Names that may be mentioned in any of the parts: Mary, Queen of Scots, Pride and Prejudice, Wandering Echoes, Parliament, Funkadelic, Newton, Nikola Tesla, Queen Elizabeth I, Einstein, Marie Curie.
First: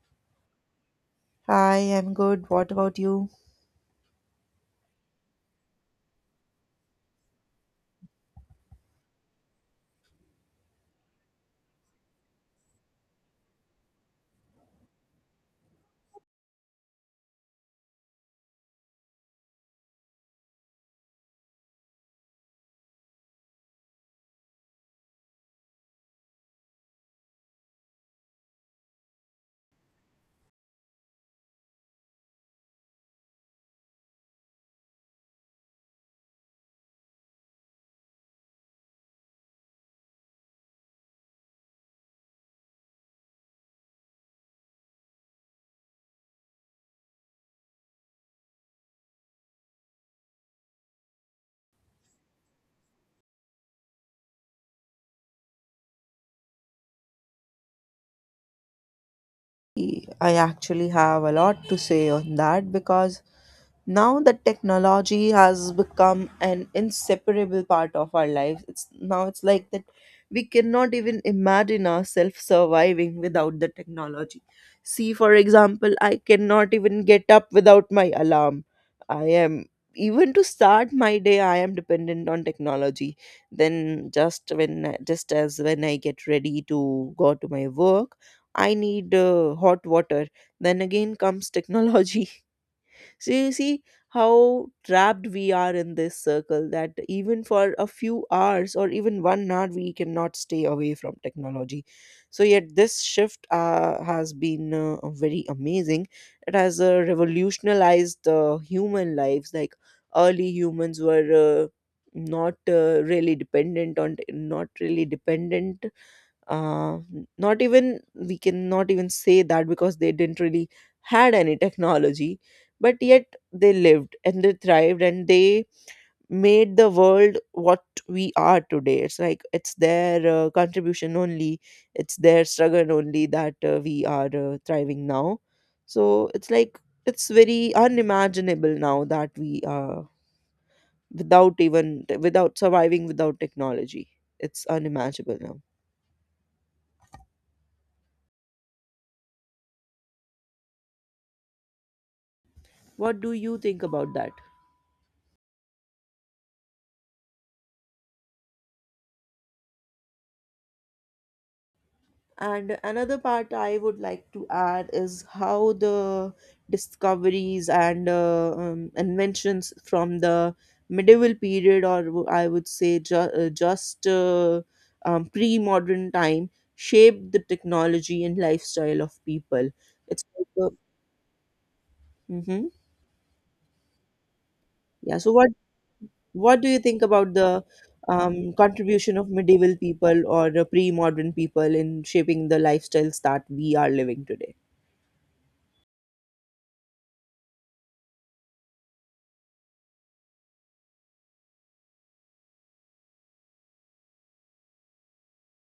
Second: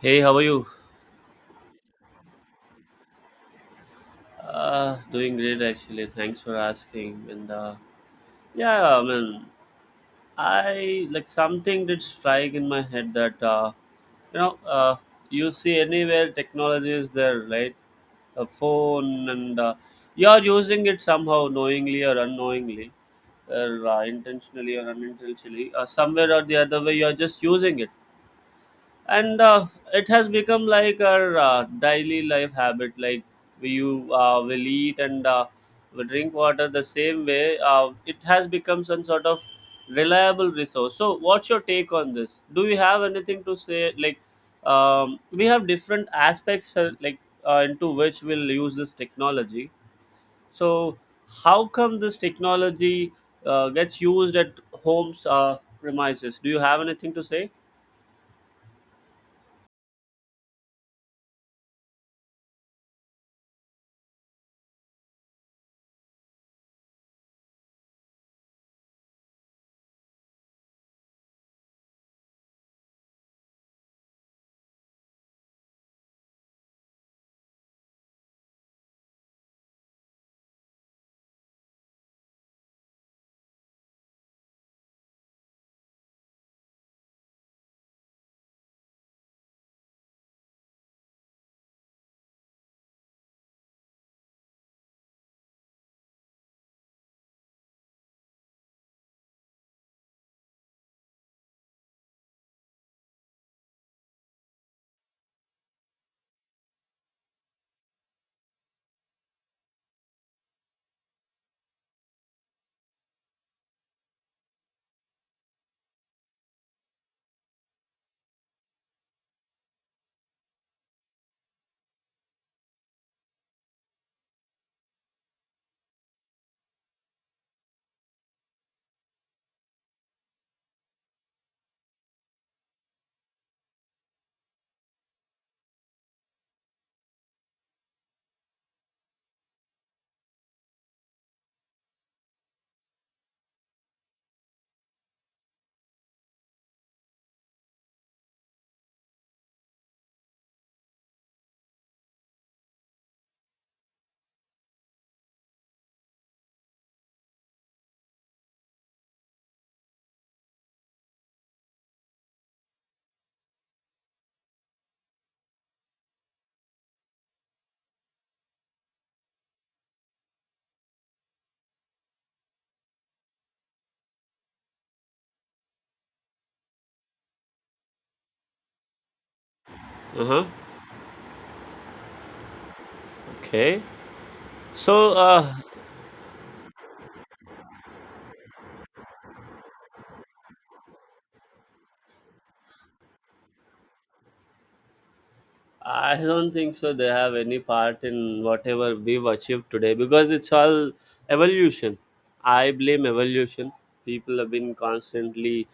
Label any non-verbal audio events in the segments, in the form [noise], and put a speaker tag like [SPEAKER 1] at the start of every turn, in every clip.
[SPEAKER 1] Hey, how are you?
[SPEAKER 2] Hi, I'm good. What about you?
[SPEAKER 1] Doing great actually. Thanks for asking. And yeah, I mean, I like something did strike in my head that you know, uh, you see anywhere technology is there, right? A phone, and you are using it somehow, knowingly or unknowingly, or intentionally or unintentionally, somewhere or the other way, you are just using it and it has become like our daily life habit, like we you will eat and will drink water the same way it has become some sort of reliable resource. So what's your take on this? Do you have anything to say? Like, we have different aspects, like, into which we'll use this technology. So how come this technology gets used at homes, premises? Do you have anything to say?
[SPEAKER 2] I actually have a lot to say on that because now that technology has become an inseparable part of our lives, it's like that we cannot even imagine ourselves surviving without the technology. See, for example, I cannot even get up without my alarm. I am even to start my day I am dependent on technology. Then just as when I get ready to go to my work, I need hot water. Then again comes technology. [laughs] So you see how trapped we are in this circle that even for a few hours or even 1 hour, we cannot stay away from technology. So, yet this shift has been very amazing. It has revolutionized human lives. Like early humans were. Not really dependent, uh, not even, we cannot even say that because they didn't really had any technology, but yet they lived and they thrived and they made the world what we are today. It's like it's their contribution only, it's their struggle only that we are thriving now. So it's like it's very unimaginable now that we are without, even without surviving without technology. It's unimaginable now. What do you think about that? And another part I would like to add is how the discoveries and inventions from the medieval period, or I would say just pre modern time, shaped the technology and lifestyle of people. It's
[SPEAKER 1] Uh-huh.
[SPEAKER 2] like, mm-hmm.
[SPEAKER 1] Okay. So,
[SPEAKER 2] Yeah. So, what what do you think about the contribution of medieval people or pre modern people in shaping the lifestyles that we are living today?
[SPEAKER 1] I don't think so. They have any part in whatever we've achieved today because it's all evolution. I blame evolution. People have been constantly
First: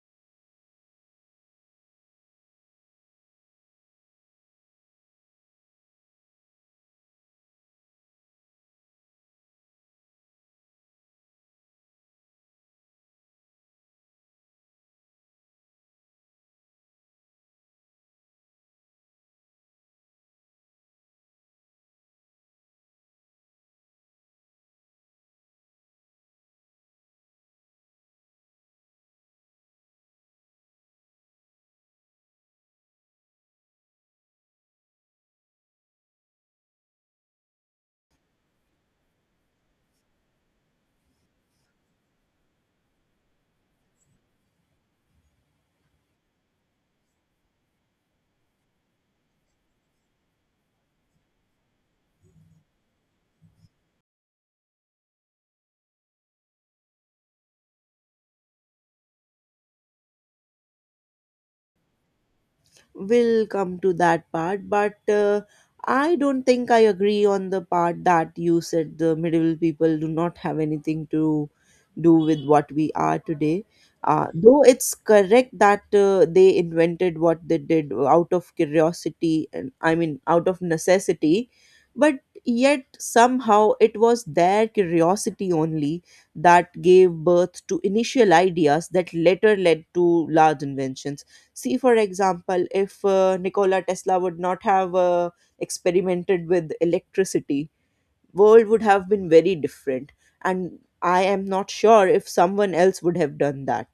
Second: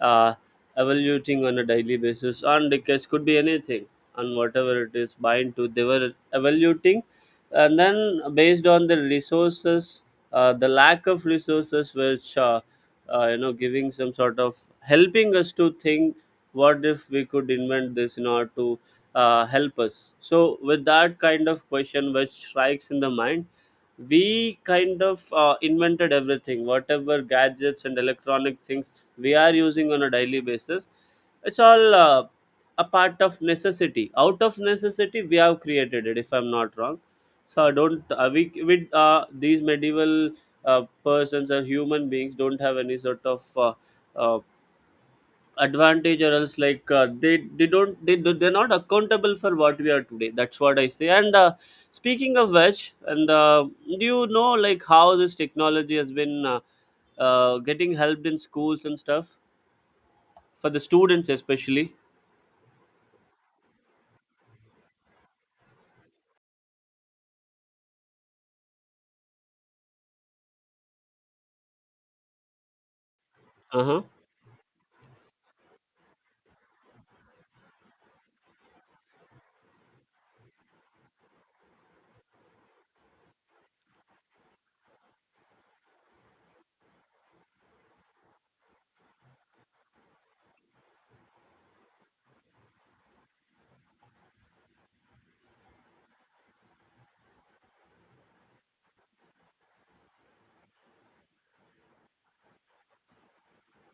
[SPEAKER 1] uh, evoluting on a daily basis on decades, could be anything, on whatever it is bind to. They were evoluting, and then based on the resources, the lack of resources, which giving some sort of helping us to think what if we could invent this in order to help us. So, with that kind of question which strikes in the mind, we kind of invented everything, whatever gadgets and electronic things we are using on a daily basis. It's all a part of necessity. Out of necessity, we have created it. If I'm not wrong, so don't, we with these medieval persons or human beings don't have any sort of uh, advantage, or else like, they don't they do- they're not accountable for what we are today. That's what I say. And speaking of which, and do you know like how this technology has been getting helped in schools and stuff, for the students especially?
[SPEAKER 2] We'll come to that part, but I don't think I agree on the part that you said the medieval people do not have anything to do with what we are today.
[SPEAKER 1] Uh-huh,
[SPEAKER 2] Though it's correct that they invented what they did out of curiosity and I mean out of necessity, but yet somehow it was their curiosity only that gave birth to initial ideas that later led to large inventions. See, for example, if Nikola Tesla would not have experimented with electricity, world would have been very different, and I am not sure if someone else would have done that.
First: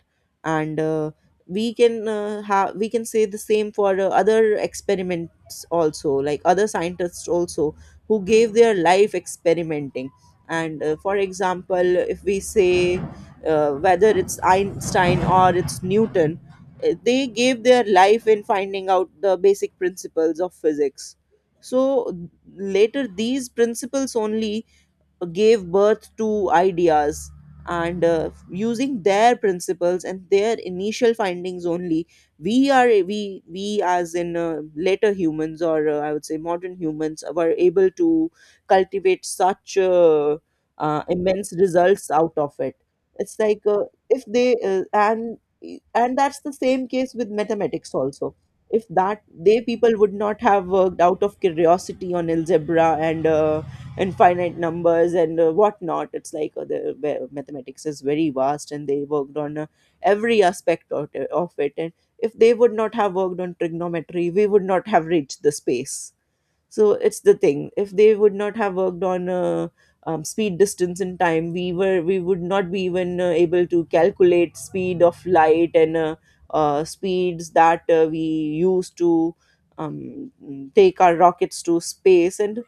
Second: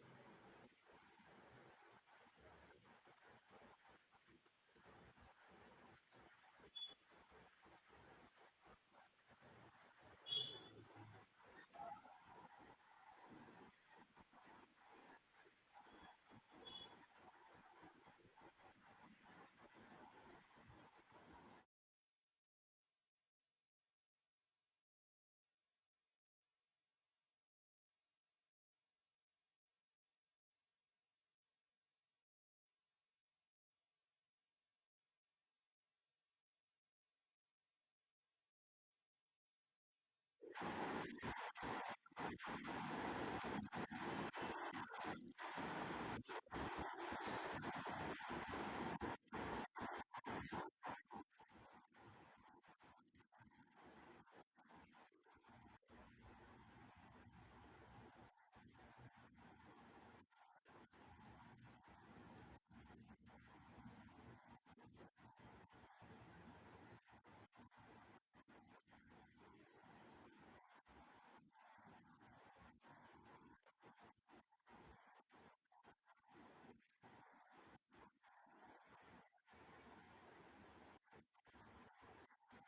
[SPEAKER 2] And uh, we can uh, have we can say the same for other experiments also, like other scientists also who gave their life experimenting. And For example, if we say, whether it's Einstein or it's Newton, they gave their life in finding out the basic principles of physics. So later these principles only gave birth to ideas, and using their principles and their initial findings only, we are we as in later humans, or I would say modern humans, were able to cultivate such immense results out of it. It's like uh, if they uh, and and that's the same case with mathematics also. If that they people would not have worked out of curiosity on algebra and infinite numbers and whatnot. It's like the, where mathematics is very vast, and they worked on every aspect of it. And if they would not have worked on trigonometry, we would not have reached the space. So it's the thing, if they would not have worked on speed distance and time, we would not be even able to calculate speed of light, and speeds that we use to um, take our rockets to space. and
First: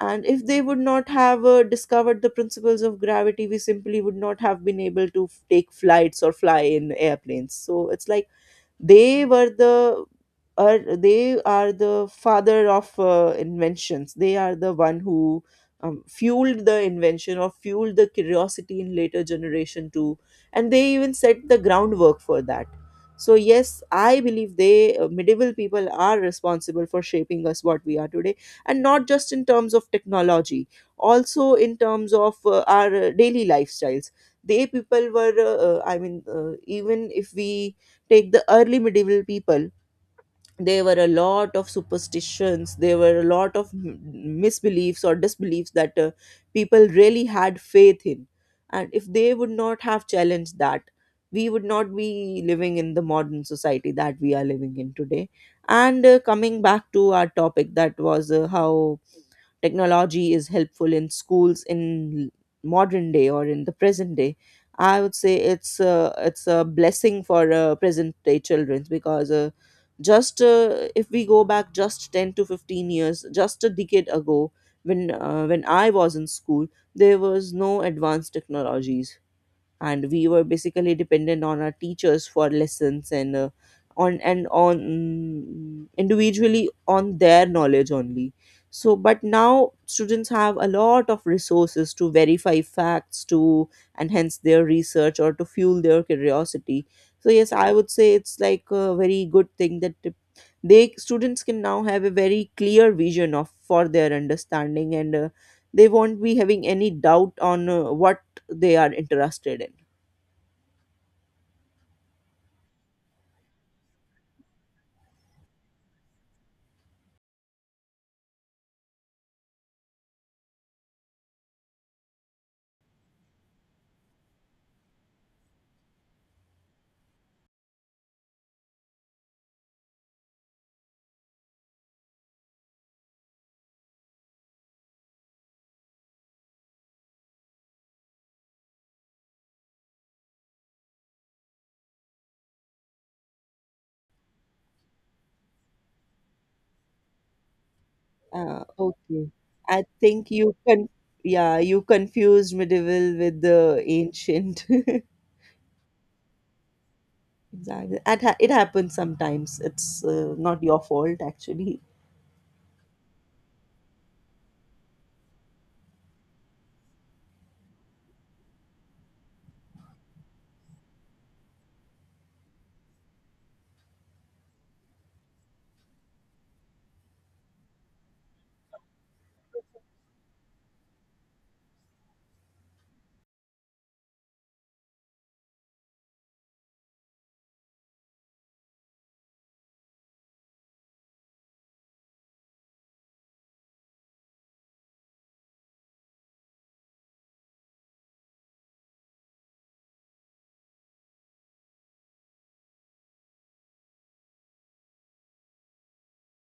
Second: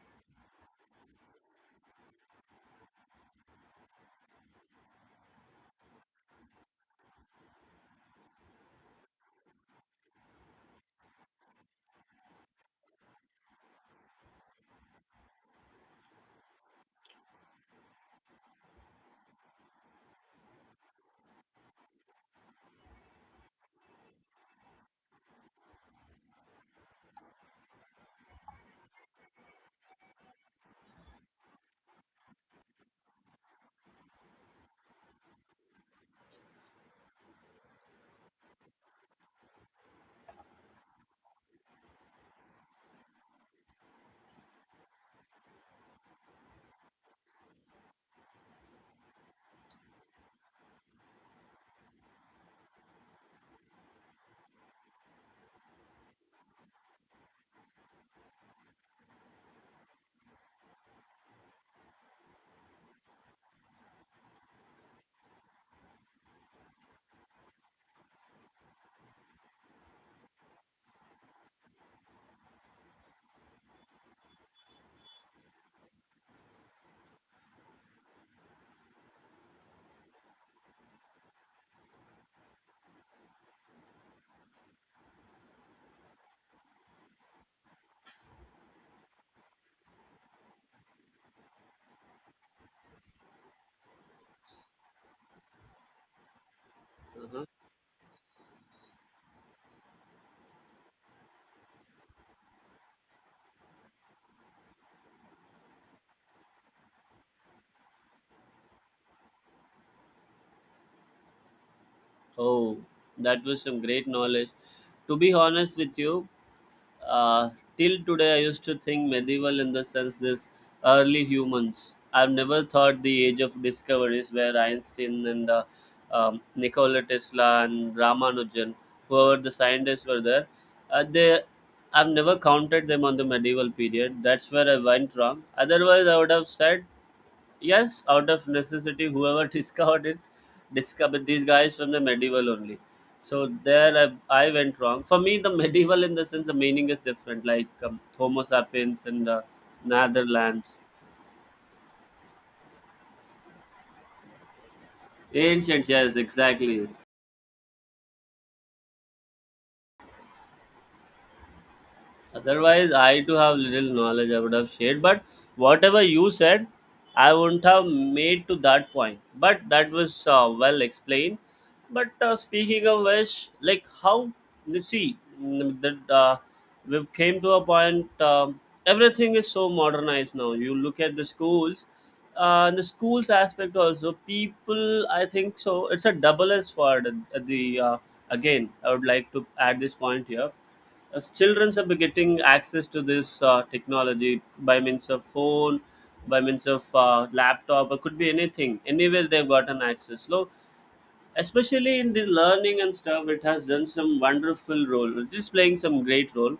[SPEAKER 2] and if they would not have discovered the principles of gravity, we simply would not have been able to take flights or fly in airplanes. So it's like they were the, are they are the father of inventions. They are the one who fueled the invention or fueled the curiosity in later generation too, and they even set the groundwork for that. So yes, I believe they, medieval people are responsible for shaping us what we are today, and not just in terms of technology, also in terms of our daily lifestyles. They people were even if we take the early medieval people, there were a lot of superstitions, there were a lot of misbeliefs or disbeliefs that people really had faith in. And if they would not have challenged that, we would not be living in the modern society that we are living in today. And coming back to our topic, that was how technology is helpful in schools in modern day or in the present day. I would say it's it's a blessing for present day children, because just if we go back just 10 to 15 years, just a decade ago, when when I was in school, there was no advanced technologies, and we were basically dependent on our teachers for lessons, and on individually on their knowledge only. So but now students have a lot of resources to verify facts, to enhance their research or to fuel their curiosity. So
[SPEAKER 1] uh-huh.
[SPEAKER 2] yes, I would say it's like a very good thing that they students can now have a very clear vision of for their understanding, and they won't be having any doubt on what they are interested in.
[SPEAKER 1] Oh, that was some great knowledge, to be honest with you. Uh, Till today, I used to think medieval in the sense this early humans. I've never thought the age of discoveries where Einstein and Nikola Tesla and Ramanujan, whoever the scientists were there, they I've never counted them on the medieval period. That's where I went wrong. Otherwise, I would have said yes, out of necessity, whoever [laughs] discovered these guys from the medieval only. So there, I went wrong. For me, the [laughs] medieval in the sense the meaning is different, like, Homo
[SPEAKER 2] Uh,
[SPEAKER 1] sapiens and
[SPEAKER 2] okay. I think you
[SPEAKER 1] Netherlands.
[SPEAKER 2] can, yeah, you confused medieval with the ancient. [laughs]
[SPEAKER 1] Ancients, yes, exactly.
[SPEAKER 2] Exactly. It happens sometimes. It's not your fault, actually.
[SPEAKER 1] Otherwise, I do have little knowledge I would have shared, but whatever you said, I wouldn't have made to that point. But that was, well explained. But speaking of which, like how you see, that we've came to a point. Everything is so modernized now. You look at the schools aspect also. People, I think so. It's a double edged sword. At- The again, I would like to add this point here, as children are getting access to this technology by means of phone, by means of laptop, or could be anything, anywhere they've gotten access. So especially in the learning and stuff, it has done some wonderful role, it is playing some great role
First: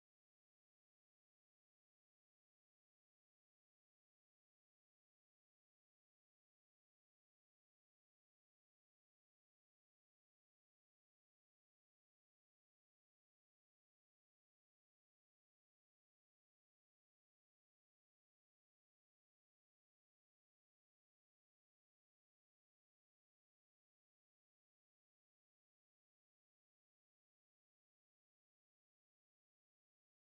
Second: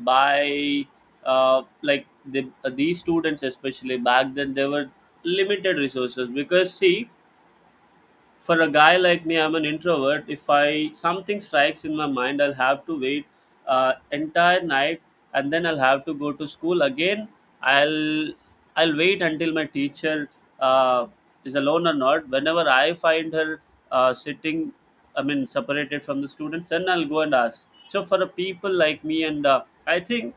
[SPEAKER 1] by, like these students, especially back then, they were limited resources. Because see, for a guy like me, I'm an introvert. If I, something strikes in my mind, I'll have to wait entire night, and then I'll have to go to school again. I'll i'll wait until my teacher uh, is alone or not, whenever I find her sitting, I mean separated from the students, then I'll go and ask. So for a people like me, and I think,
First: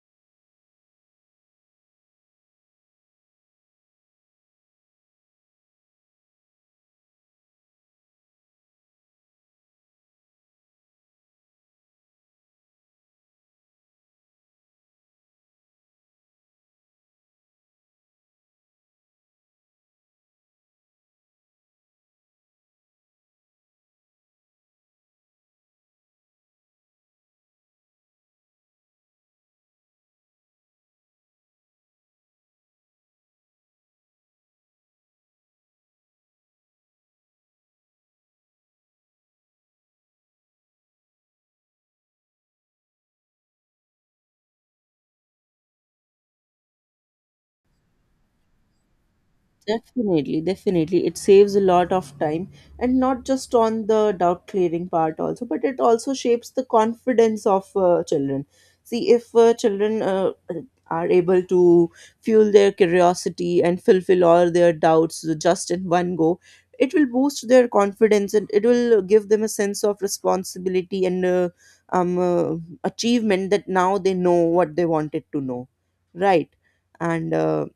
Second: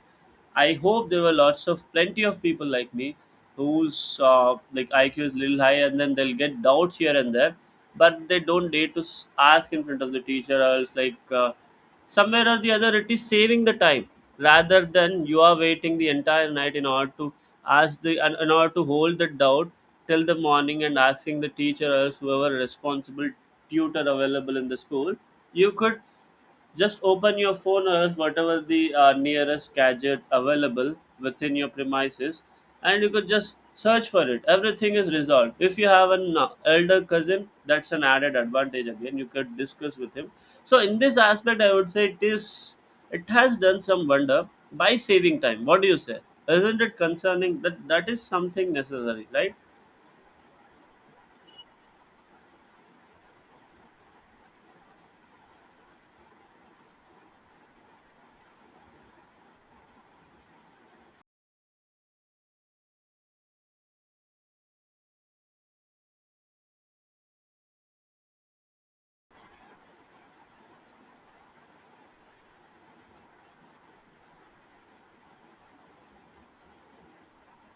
[SPEAKER 1] I hope there were lots of plenty of people like me whose, like IQ is little high, and then they'll get doubts here and there, but they don't dare to ask in front of the teacher. Or else, like, somewhere or the other, it is saving the time, rather than you are waiting the entire night in order to ask the in order to hold the doubt till the morning and asking the teacher, or else whoever responsible tutor available in the school. You could just open your phone, or else whatever the nearest gadget available within your premises, and you could just search for it. Everything is resolved. If you have an elder cousin, that's an added advantage again. You could discuss with him. So in this aspect, I would say it has done some wonder by saving time. What do you say? Isn't it concerning that that is something necessary, right?
[SPEAKER 2] Definitely, definitely. It saves a lot of time, and not just on the doubt clearing part also, but it also shapes the confidence of children. See, if children are able to fuel their curiosity and fulfill all their doubts just in one go, it will boost their confidence and it will give them a sense of responsibility and um, uh, achievement, that now they know what they wanted to know, right? And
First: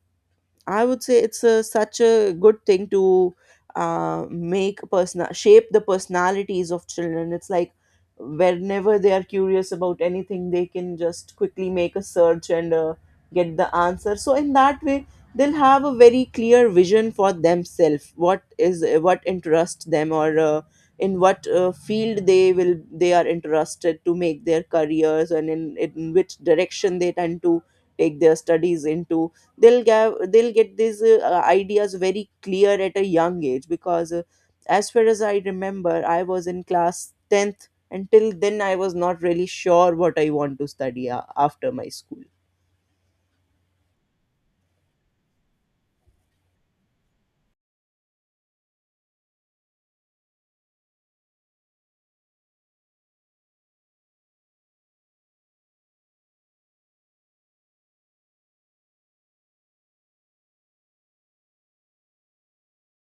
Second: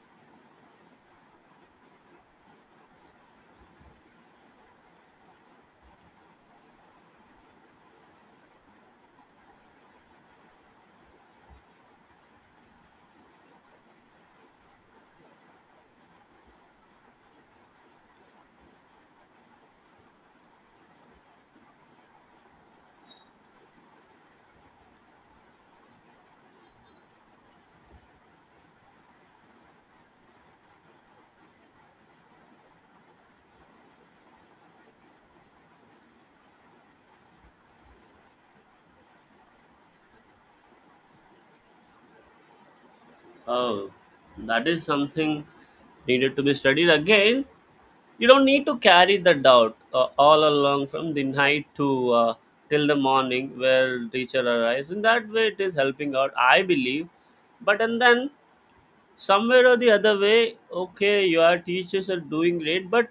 [SPEAKER 2] I would say it's such a good thing to make personal shape the personalities of children. It's like whenever they are curious about anything, they can just quickly make a search and get the answer. So in that way, they'll have a very clear vision for themselves. What is, what interests them, or in what field they are interested to make their careers, and in which direction they tend to take their studies into. They'll get these ideas very clear at a young age, because as far as I remember, I was in class 10th, until then I was not really sure what I want to study after my school.
[SPEAKER 1] Oh, that is something needed to be studied again. You don't need to carry the doubt all along from the night to till the morning where teacher arrives. In that way, it is helping out, I believe. But and then, somewhere or the other way, okay, your teachers are doing great, but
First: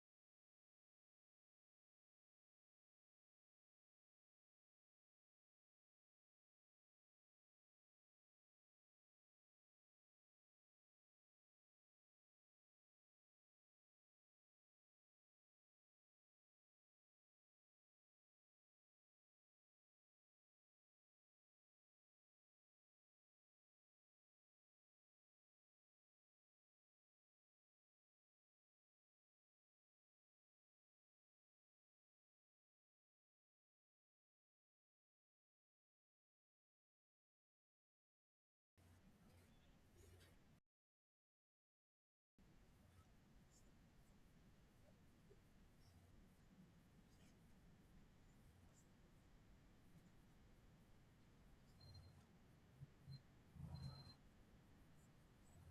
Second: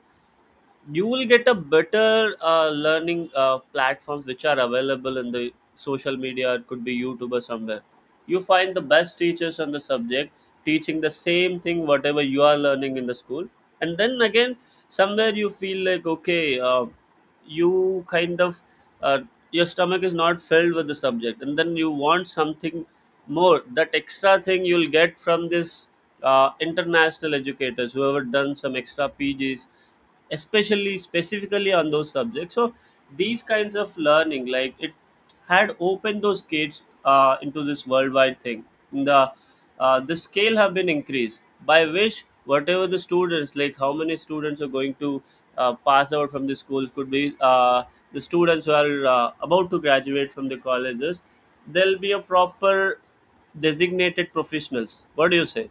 [SPEAKER 1] you will get a better learning platforms which are available in the social media, it could be YouTube or somewhere you find the best teachers on the subject teaching the same thing whatever you are learning in the school. And then again, somewhere you feel like, okay, you kind of, uh, your stomach is not filled with the subject, and then you want something more, that extra thing you'll get from this, international educators who have done some extra pgs, especially specifically on those subjects. So these kinds of learning like, it had opened those gates into this worldwide thing. The the scale have been increased, by which whatever the students, like how many students are going to pass out from the schools, could be the students who are about to graduate from the colleges, there'll be a proper designated professionals. What do you say?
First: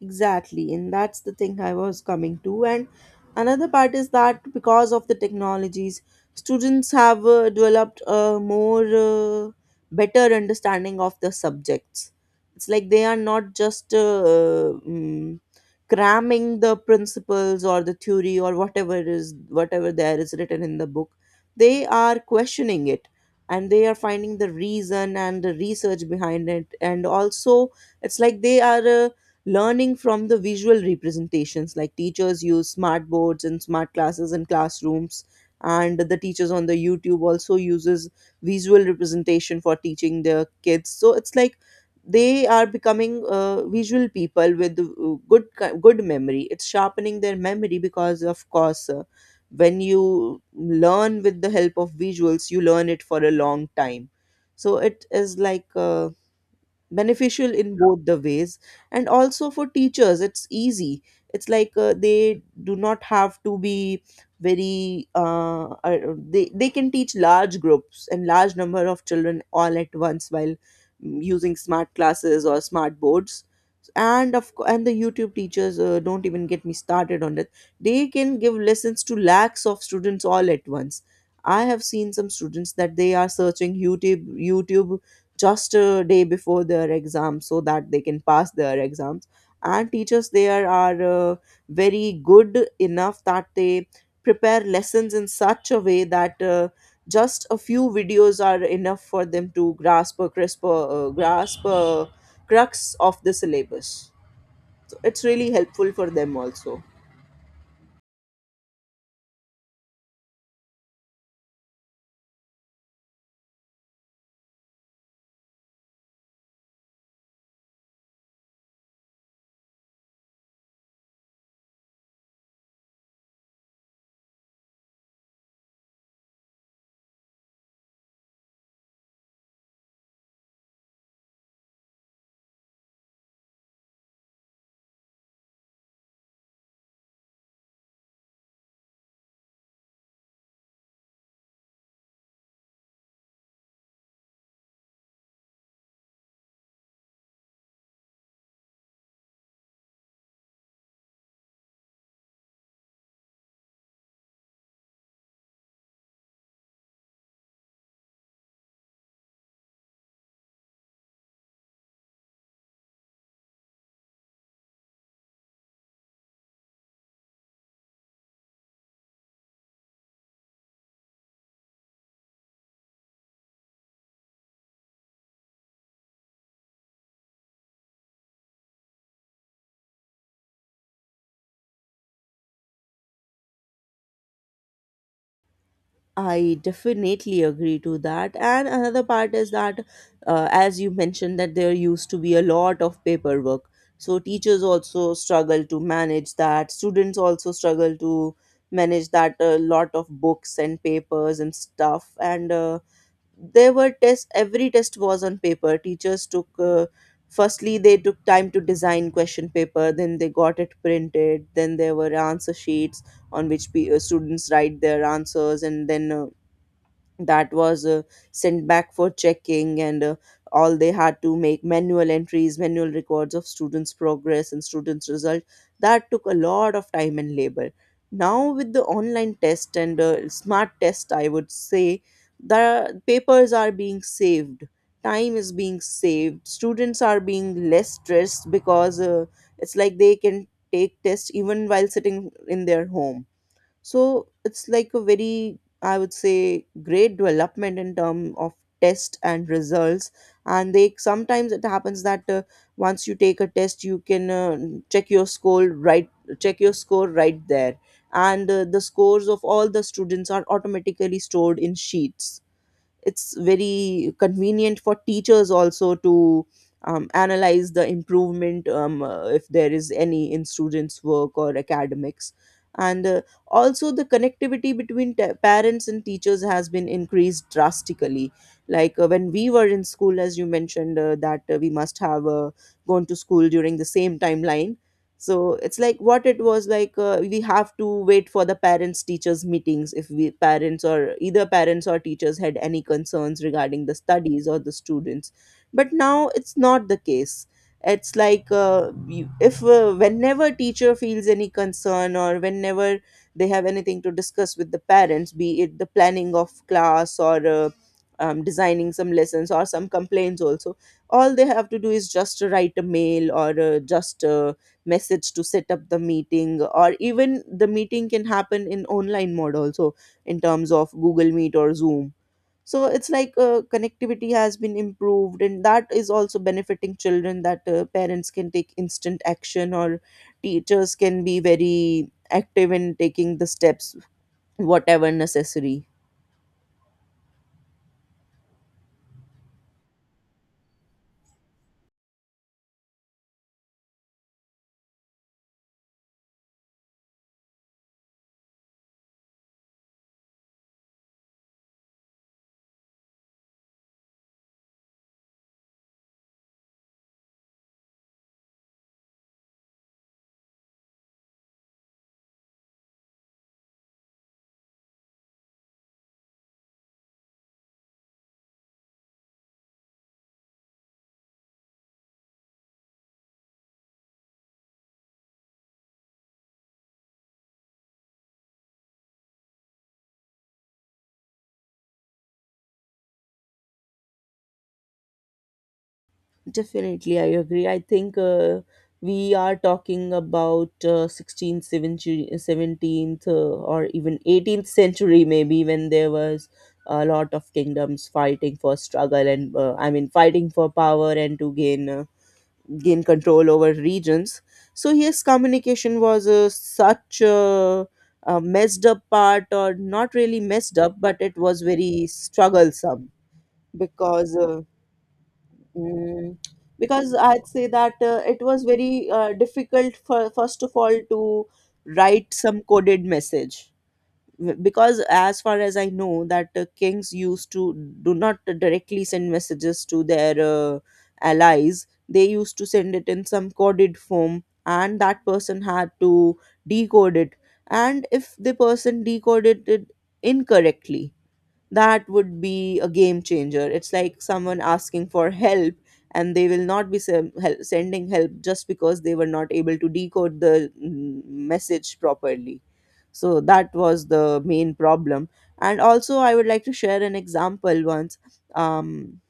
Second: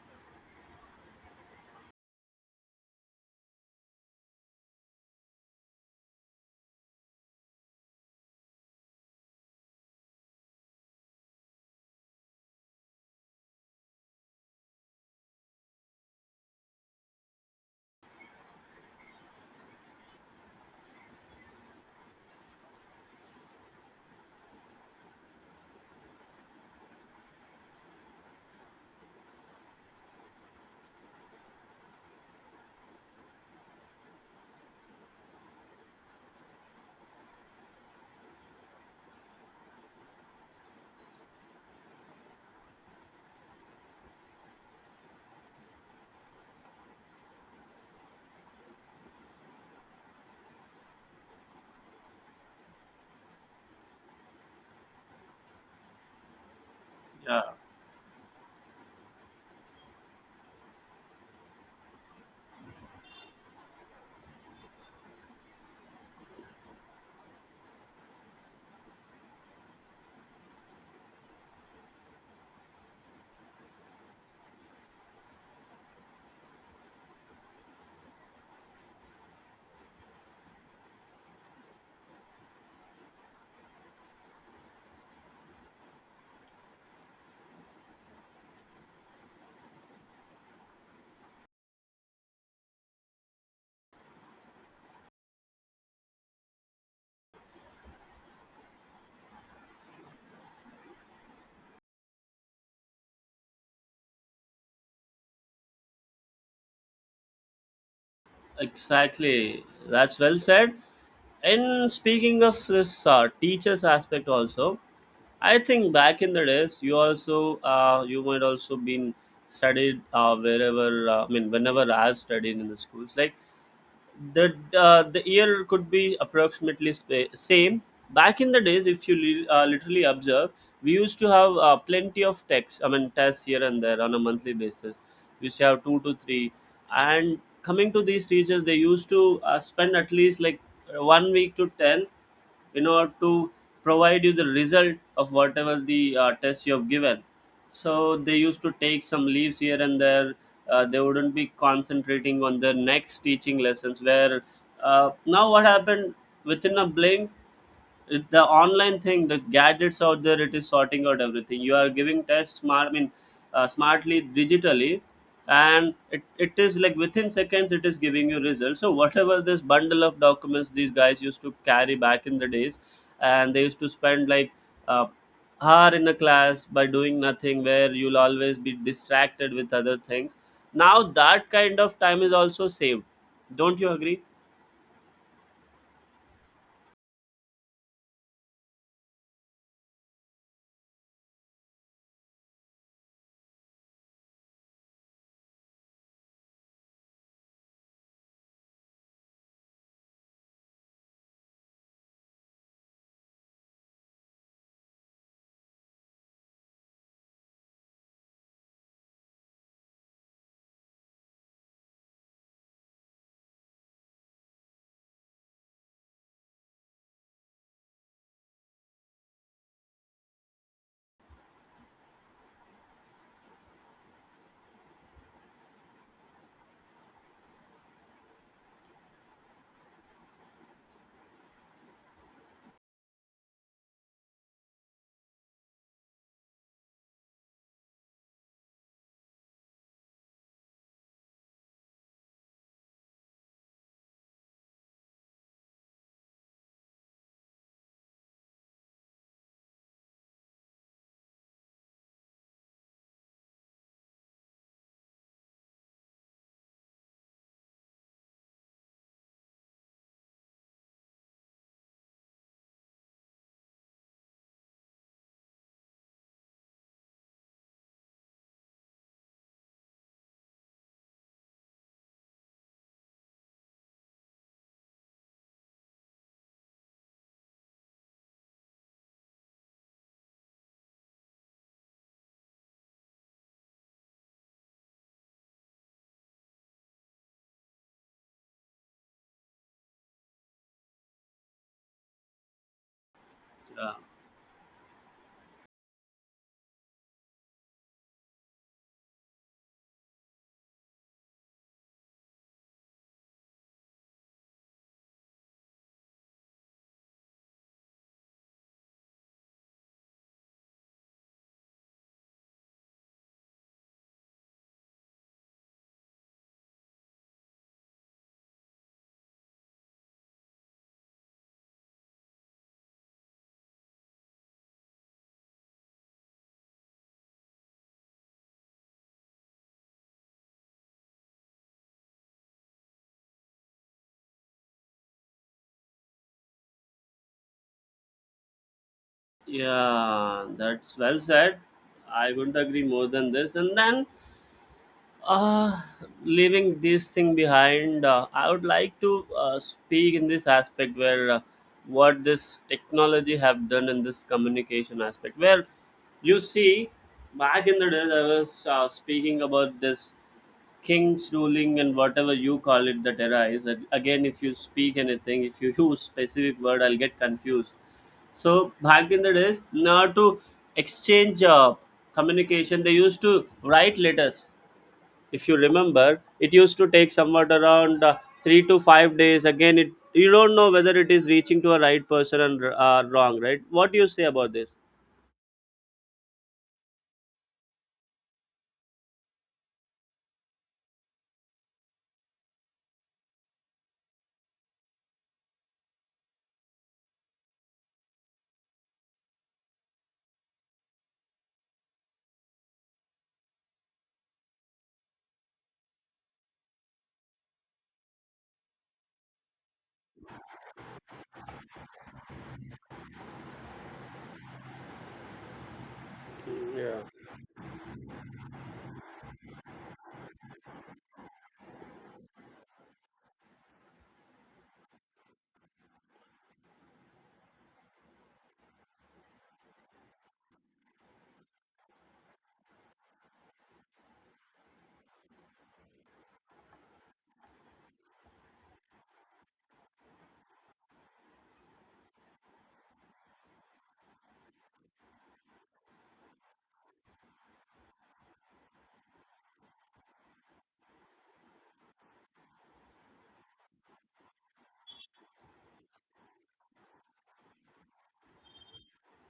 [SPEAKER 2] Exactly, and that's the thing I was coming to. And another part is that, because of the technologies, students have developed a more better understanding of the subjects. It's like they are not just cramming the principles or the theory or whatever there is written in the book. They are questioning it, and they are finding the reason and the research behind it. And also it's like they are. Learning from the visual representations, like teachers use smart boards and smart classes in classrooms, and the teachers on the YouTube also uses visual representation for teaching their kids. So it's like they are becoming visual people with good memory. It's sharpening their memory, because of course when you learn with the help of visuals, you learn it for a long time. So it is like
[SPEAKER 1] Yeah.
[SPEAKER 2] beneficial in both the ways. And also for teachers, it's easy. It's like they do not have to be very they can teach large groups and large number of children all at once, while using smart classes or smart boards. And and the YouTube teachers, don't even get me started on that. They can give lessons to lakhs of students all at once. I have seen some students that they are searching YouTube just a day before their exam, so that they can pass their exams. And teachers there are very good enough that they prepare lessons in such a way that just a few videos are enough for them to grasp a crux of the syllabus. So it's really helpful for them also.
[SPEAKER 1] Exactly. That's well said. And speaking of this teachers aspect also, I think back in the days, you might also been studied wherever, I mean whenever I've studied in the schools. Like the year could be approximately same, back in the days, if you literally observe, we used to have plenty of texts, I mean tests, here and there on a monthly basis. We used to have two to three. And coming to these teachers, they used to spend at least like one week to 10 in order to provide you the result of whatever the test you have given. So they used to take some leaves here and there, they wouldn't be concentrating on their next teaching lessons, where now what happened, within a blink, the online thing, the gadgets out there, it is sorting out everything. You are giving tests smart, I mean smartly, digitally, and it is like within seconds it is giving you results. So whatever this bundle of documents these guys used to carry back in the days, and they used to spend like uh, hour in a class by doing nothing, where you'll always be distracted with other things, now that kind of time is also saved. Don't you agree?
[SPEAKER 2] I definitely agree to that. And another part is that, as you mentioned, that there used to be a lot of paperwork. So teachers also struggle to manage that. Students also struggle to manage that, a lot of books and papers and stuff. And there were tests, every test was on paper. Teachers took firstly, they took time to design question paper, then they got it printed, then there were answer sheets on which students write their answers, and then that was sent back for checking. And All they had to make manual entries, manual records of students progress and students result. That took a lot of time and labor. Now with the online test and smart test, I would say the papers are being saved, time is being saved, students are being less stressed because it's like they can take tests even while sitting in their home. So it's like a very, I would say, great development in term of test and results. And they sometimes it happens that once you take a test, you can check your score right, check your score right there, and the scores of all the students are automatically stored in sheets. It's very convenient for teachers also to analyze the improvement, if there is any, in students work or academics. And Also, the connectivity between parents and teachers has been increased drastically. Like when we were in school, as you mentioned, that we must have gone to school during the same timeline. So it's like what it was, like we have to wait for the parents teachers meetings if we parents, or either parents or teachers, had any concerns regarding the studies or the students. But now it's not the case. It's like you- if whenever teacher feels any concern, or whenever they have anything to discuss with the parents, be it the planning of class or designing some lessons or some complaints also, all they have to do is just write a mail, or just message to set up the meeting, or even the meeting can happen in online mode also, in terms of Google Meet or Zoom. So it's like connectivity has been improved, and that is also benefiting children, that parents can take instant action or teachers can be very active in taking the steps whatever necessary.
[SPEAKER 1] Yeah, that's well said. I would not agree more than this. And then, uh leaving this thing behind, I would like to speak in this aspect, where what this technology have done in this communication aspect, where you see, back in the days I was speaking about this king's ruling and whatever you call it that arise. And again, if you speak anything, if you [laughs] use specific word, I'll get confused. So back in the days, now to exchange communication, they used to write letters. If you remember, it used to take somewhat around 3 to 5 days. Again, it, you don't know whether it is reaching to a right person and wrong, right? What do you say about this?
[SPEAKER 2] Definitely, I agree. I think we are talking about 16th, 17th, or even 18th century, maybe, when there was a lot of kingdoms fighting for struggle, and I mean, fighting for power and to gain control over regions. So yes, communication was such a messed up part, or not really messed up, but it was very strugglesome, because. Uh, Mm, because I'd say that it was very difficult, for first of all, to write some coded message, because as far as I know that kings used to do not directly send messages to their allies. They used to send it in some coded form, and that person had to decode it. And if the person decoded it incorrectly, that would be a game changer. It's like someone asking for help, and they will not be sending help just because they were not able to decode the message properly. So that was the main problem. And also, I would like to share an example once. Um,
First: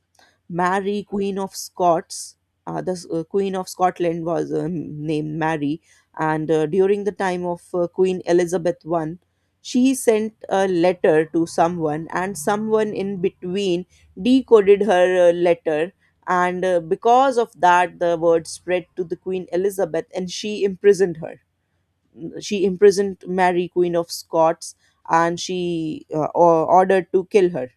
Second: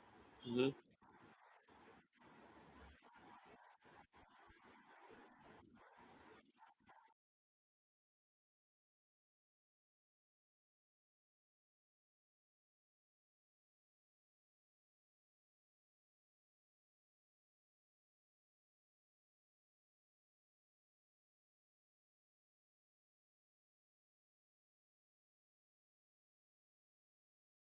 [SPEAKER 1] Hmm.
[SPEAKER 2] Mary, Queen of Scots, the Queen of Scotland was named Mary, and during the time of Queen Elizabeth I, she sent a letter to someone, and someone in between decoded her letter. And because of that, the word spread to the Queen Elizabeth, and she imprisoned her. She imprisoned Mary, Queen of Scots, and she ordered to kill her,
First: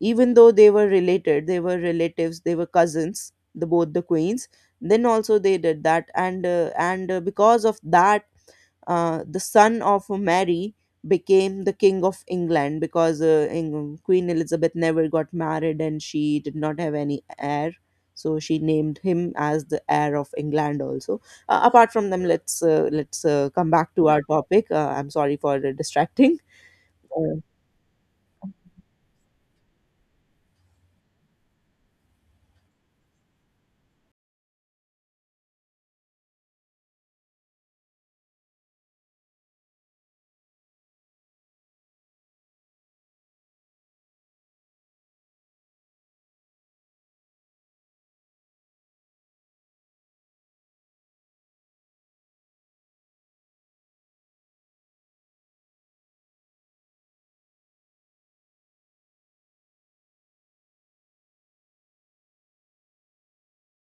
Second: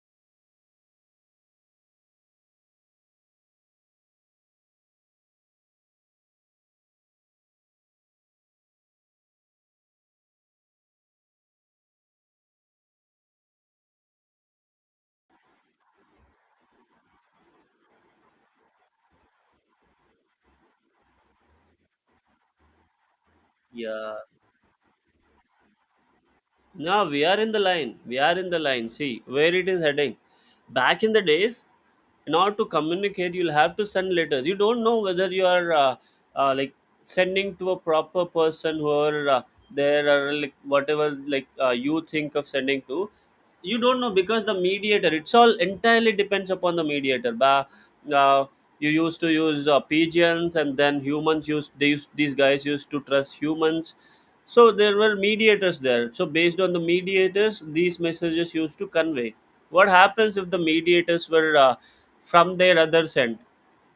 [SPEAKER 2] even though they were related, they were relatives, they were cousins, the both the queens. Then also they did that, and because of that, the son of Mary became the king of England, because Queen Elizabeth never got married and she did not have any heir, so she named him as the heir of England also. Apart from them, let's come back to
[SPEAKER 1] Yeah.
[SPEAKER 2] our topic. I'm sorry for distracting.
[SPEAKER 1] No, we are in the line. We are in the line. See where it is heading. Back in the days, in order to communicate, you'll have to send letters. You don't know whether you are, like sending to a proper person who are there, or like whatever like, you think of sending to. You don't know because the mediator. It's all entirely depends upon the mediator. Uh, you used to use pigeons, and then humans used these guys used to trust humans, so there were mediators there. So based on the mediators, these messages used to convey. What happens if the mediators were from their other end?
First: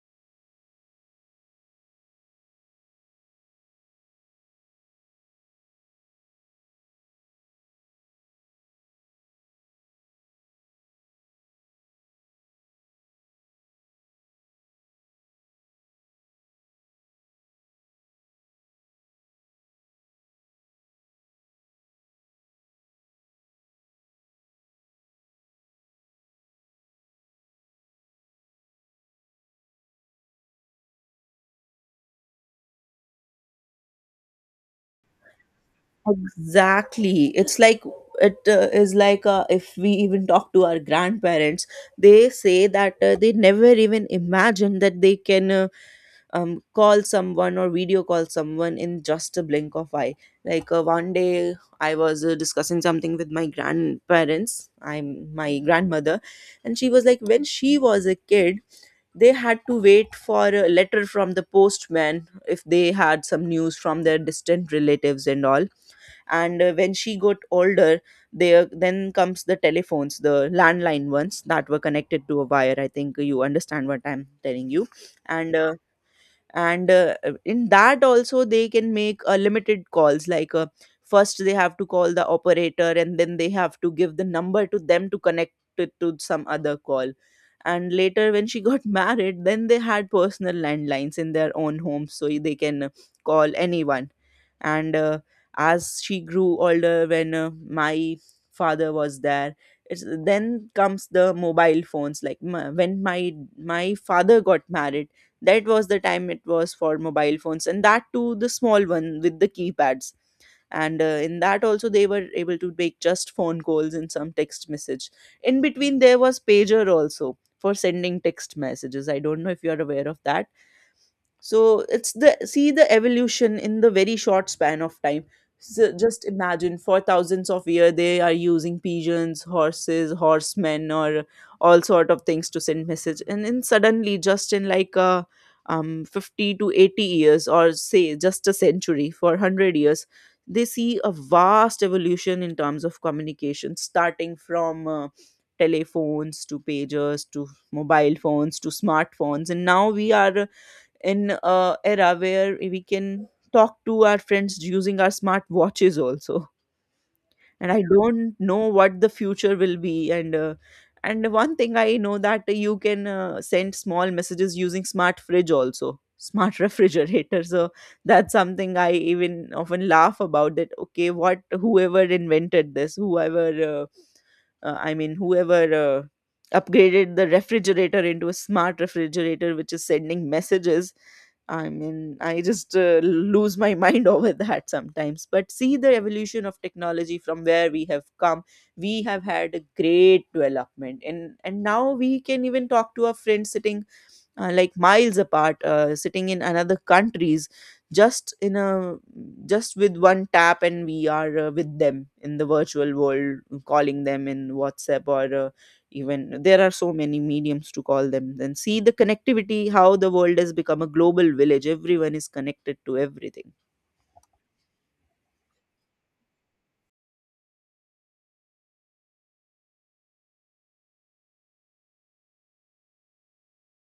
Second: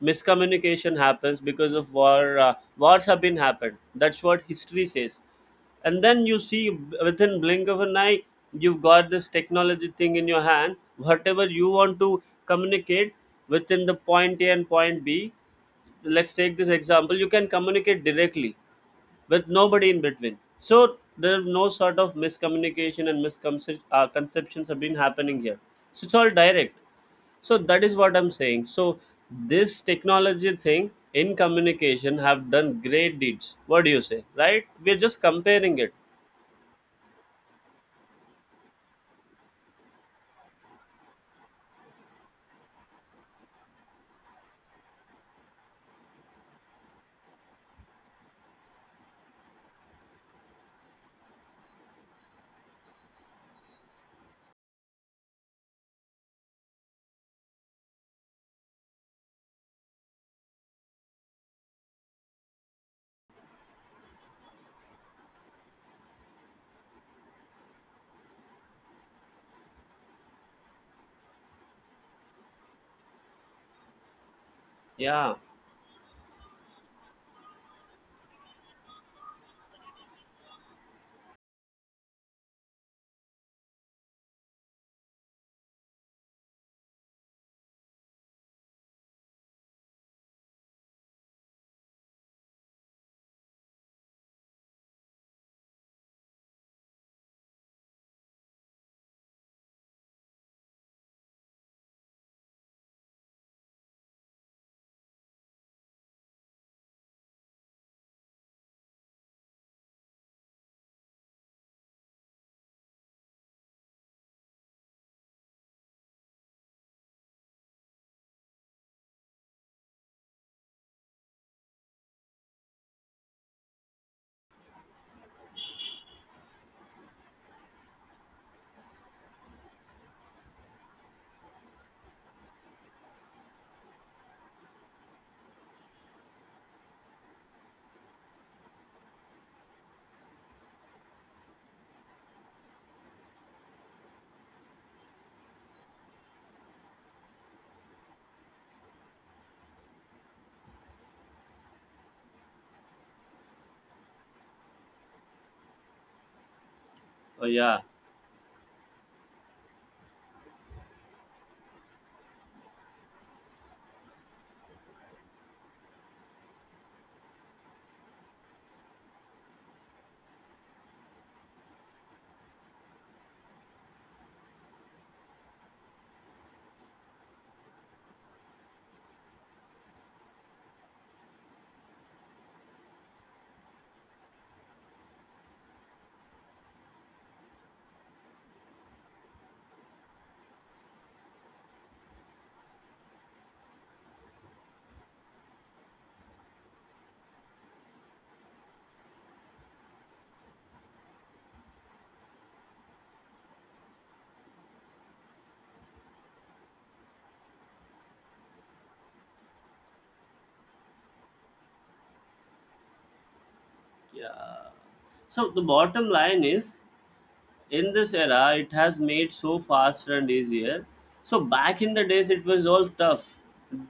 [SPEAKER 1] Miscommunication happens because of war. Wars have been happened. That's what history says. And then you see within blink of an eye, you've got this technology thing in your hand. Whatever you want to communicate within the point A and point B, let's take this example. You can communicate directly with nobody in between. So there's no sort of miscommunication and misconceptions conceptions have been happening here. So it's all direct. So that is what I'm saying. So this technology thing in communication have done great deeds. What do you say? Right? We're just comparing it.
[SPEAKER 2] Exactly. It's like it is like if we even talk to our grandparents, they say that they never even imagine that they can call someone or video call someone in just a blink of eye. Like one day, I was discussing something with my grandparents. I'm my grandmother, and she was like, when she was a kid, they had to wait for a letter from the postman if they had some news from their distant relatives and all. And when she got older, there then comes the telephones, the landline ones that were connected to a wire. I think you understand what I'm telling you.
[SPEAKER 1] Yeah.
[SPEAKER 2] And uh, and In that also, they can make limited calls. Like first they have to call the operator, and then they have to give the number to them to connect it to some other call. And later when she got [laughs] married, then they had personal landlines in their own homes, so they can call anyone. And As she grew older, when my father was there, then comes the mobile phones. When my father got married, that was the time it was for mobile phones, and that too the small one with the keypads. And in that also, they were able to make just phone calls and some text message. In between, there was pager also for sending text messages. I don't know if you are aware of that. So it's, the see the evolution in the very short span of time. So just imagine, for thousands of years they are using pigeons, horses, horsemen, or all sort of things to send message, and then suddenly just in like 50 to 80 years, or say just a century, for 100 years, they see a vast evolution in terms of communication, starting from telephones to pagers to mobile phones to smartphones, and now we are in a era where we can talk to our friends using our smart watches also.
[SPEAKER 1] Oh
[SPEAKER 2] And
[SPEAKER 1] yeah.
[SPEAKER 2] I don't know what the future will be. And one thing I know, that you can send small messages using smart fridge also, smart [laughs] refrigerator. So that's something I even often laugh about, that okay, what, whoever invented this, whoever I mean, whoever upgraded the refrigerator into a smart refrigerator which is sending messages. I mean, I just lose my mind [laughs] over that sometimes. But see the evolution of technology from where we have come. We have had a great development, and now we can even talk to our friends sitting like miles apart, sitting in another countries, just in a, just with one tap, and we are with them in the virtual world, calling them in WhatsApp, or even there are so many mediums to call them. Then see the connectivity, how the world has become a global village, everyone is connected to everything.
[SPEAKER 1] Yeah. So the bottom line is, in this era it has made so faster and easier. So back in the days it was all tough,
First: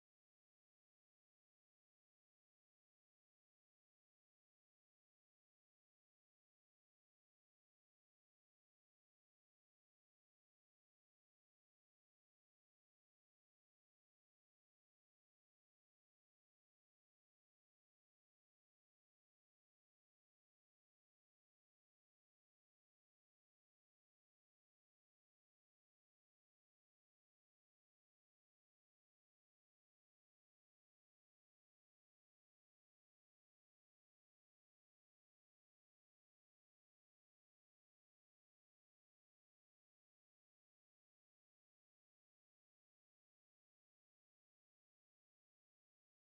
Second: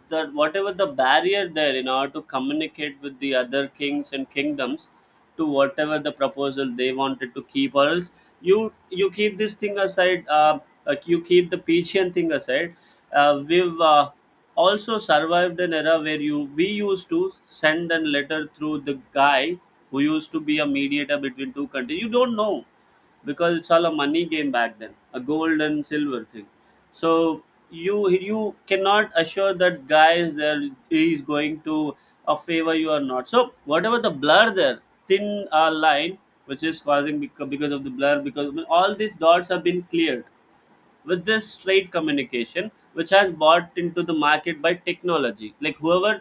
[SPEAKER 1] that whatever the barrier there in order to communicate with the other kings and kingdoms, to whatever the proposal they wanted to keep, or else, you keep this thing aside, you keep the Pichian thing aside. We've also survived an era where you we used to send a letter through the guy who used to be a mediator between two countries. You don't know, because it's all a money game back then, a gold and silver thing. So you cannot assure that guy is there, he is going to favor you or not. So whatever the blur there, thin line which is causing, because of the blur, because all these dots have been cleared with this straight communication which has bought into the market by technology. Like whoever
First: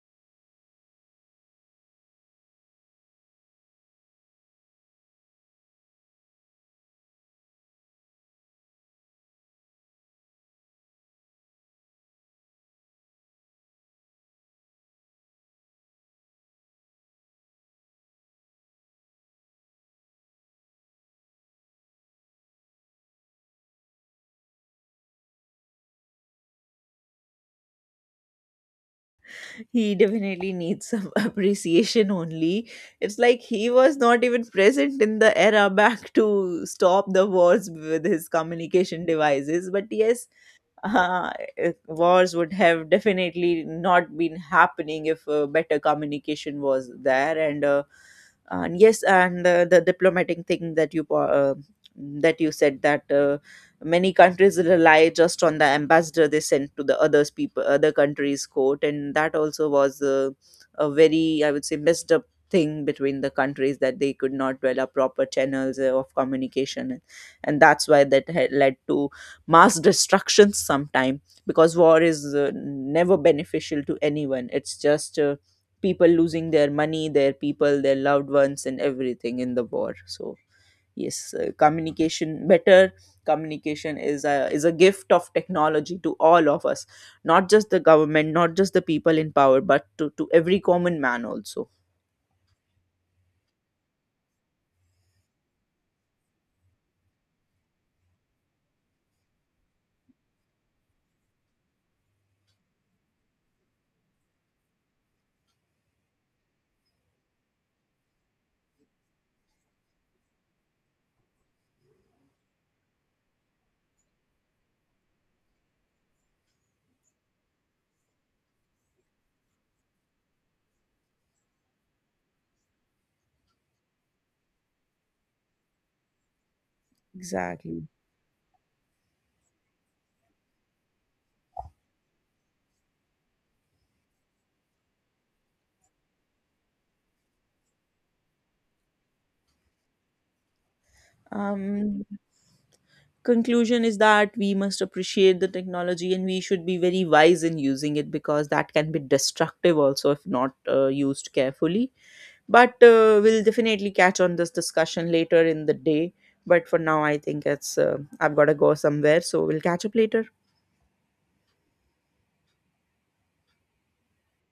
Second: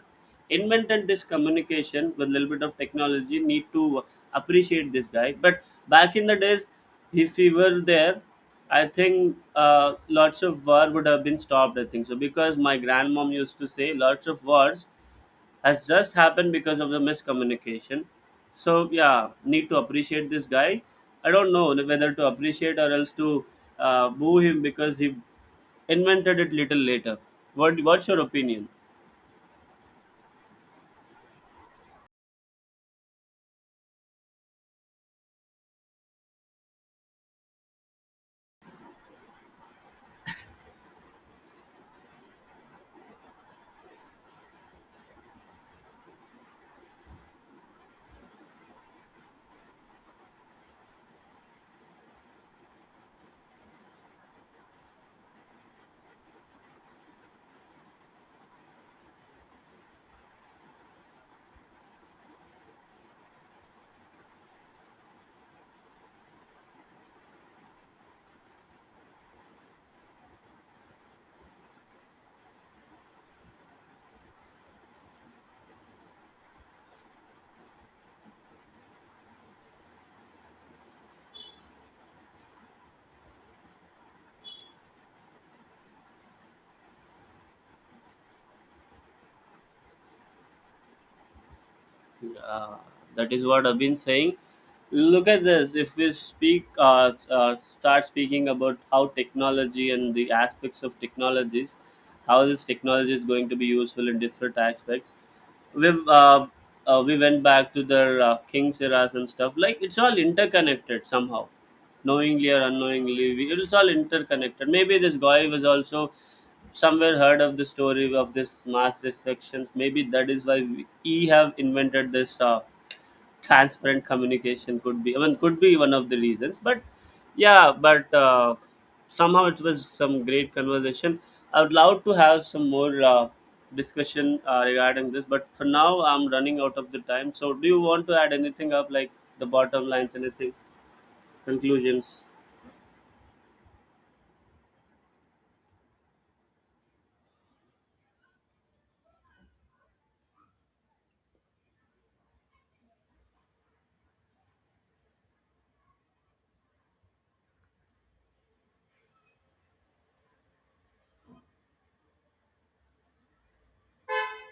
[SPEAKER 1] invented this communication with a little bit of technology, need to appreciate this guy. But back in the days, if he were there, I think lots of war would have been stopped, I think so, because my grandmom used to say lots of wars has just happened because of the miscommunication. So yeah, need to appreciate this guy. I don't know whether to appreciate or else to boo him, because he invented it little later. What's your opinion?
[SPEAKER 2] He definitely needs some [laughs] appreciation only. It's like he was not even present in the era back to stop the wars with his communication devices. But yes, uh, wars would have definitely not been happening if better communication was there. And yes, and the diplomatic thing that that you said, that many countries rely just on the ambassador they sent to the others people, other countries court, and that also was a very, I would say, messed up thing between the countries, that they could not develop proper channels of communication, and that's why that had led to mass destructions sometime, because war is never beneficial to anyone. It's just people losing their money, their people, their loved ones, and everything in the war. So yes, communication better communication is a gift of technology to all of us, not just the government, not just the people in power, but to every common man also.
[SPEAKER 1] Uh, that is what I've been saying. Look at this. If we start speaking about how technology and the aspects of technologies, how this technology is going to be useful in different aspects. We've uh, we went back to the king's eras and stuff. Like it's all interconnected somehow, knowingly or unknowingly, it's all interconnected. Maybe this guy was also somewhere heard of the story of this mass destructions. Maybe that is why we have invented this transparent communication. Could be, I mean, could be one of the reasons. But yeah,
[SPEAKER 2] Exactly.
[SPEAKER 1] but somehow it was some great conversation. I would love to have some more discussion regarding this, but for now I'm running out of the time. So, do you want to add anything up, like the bottom lines, anything,
[SPEAKER 2] um
[SPEAKER 1] conclusions?
[SPEAKER 2] Conclusion is that we must appreciate the technology, and we should be very wise in using it, because that can be destructive also if not used carefully. But we'll definitely catch on this discussion later in the day. But for now, I think it's I've got to go somewhere, so we'll catch up later.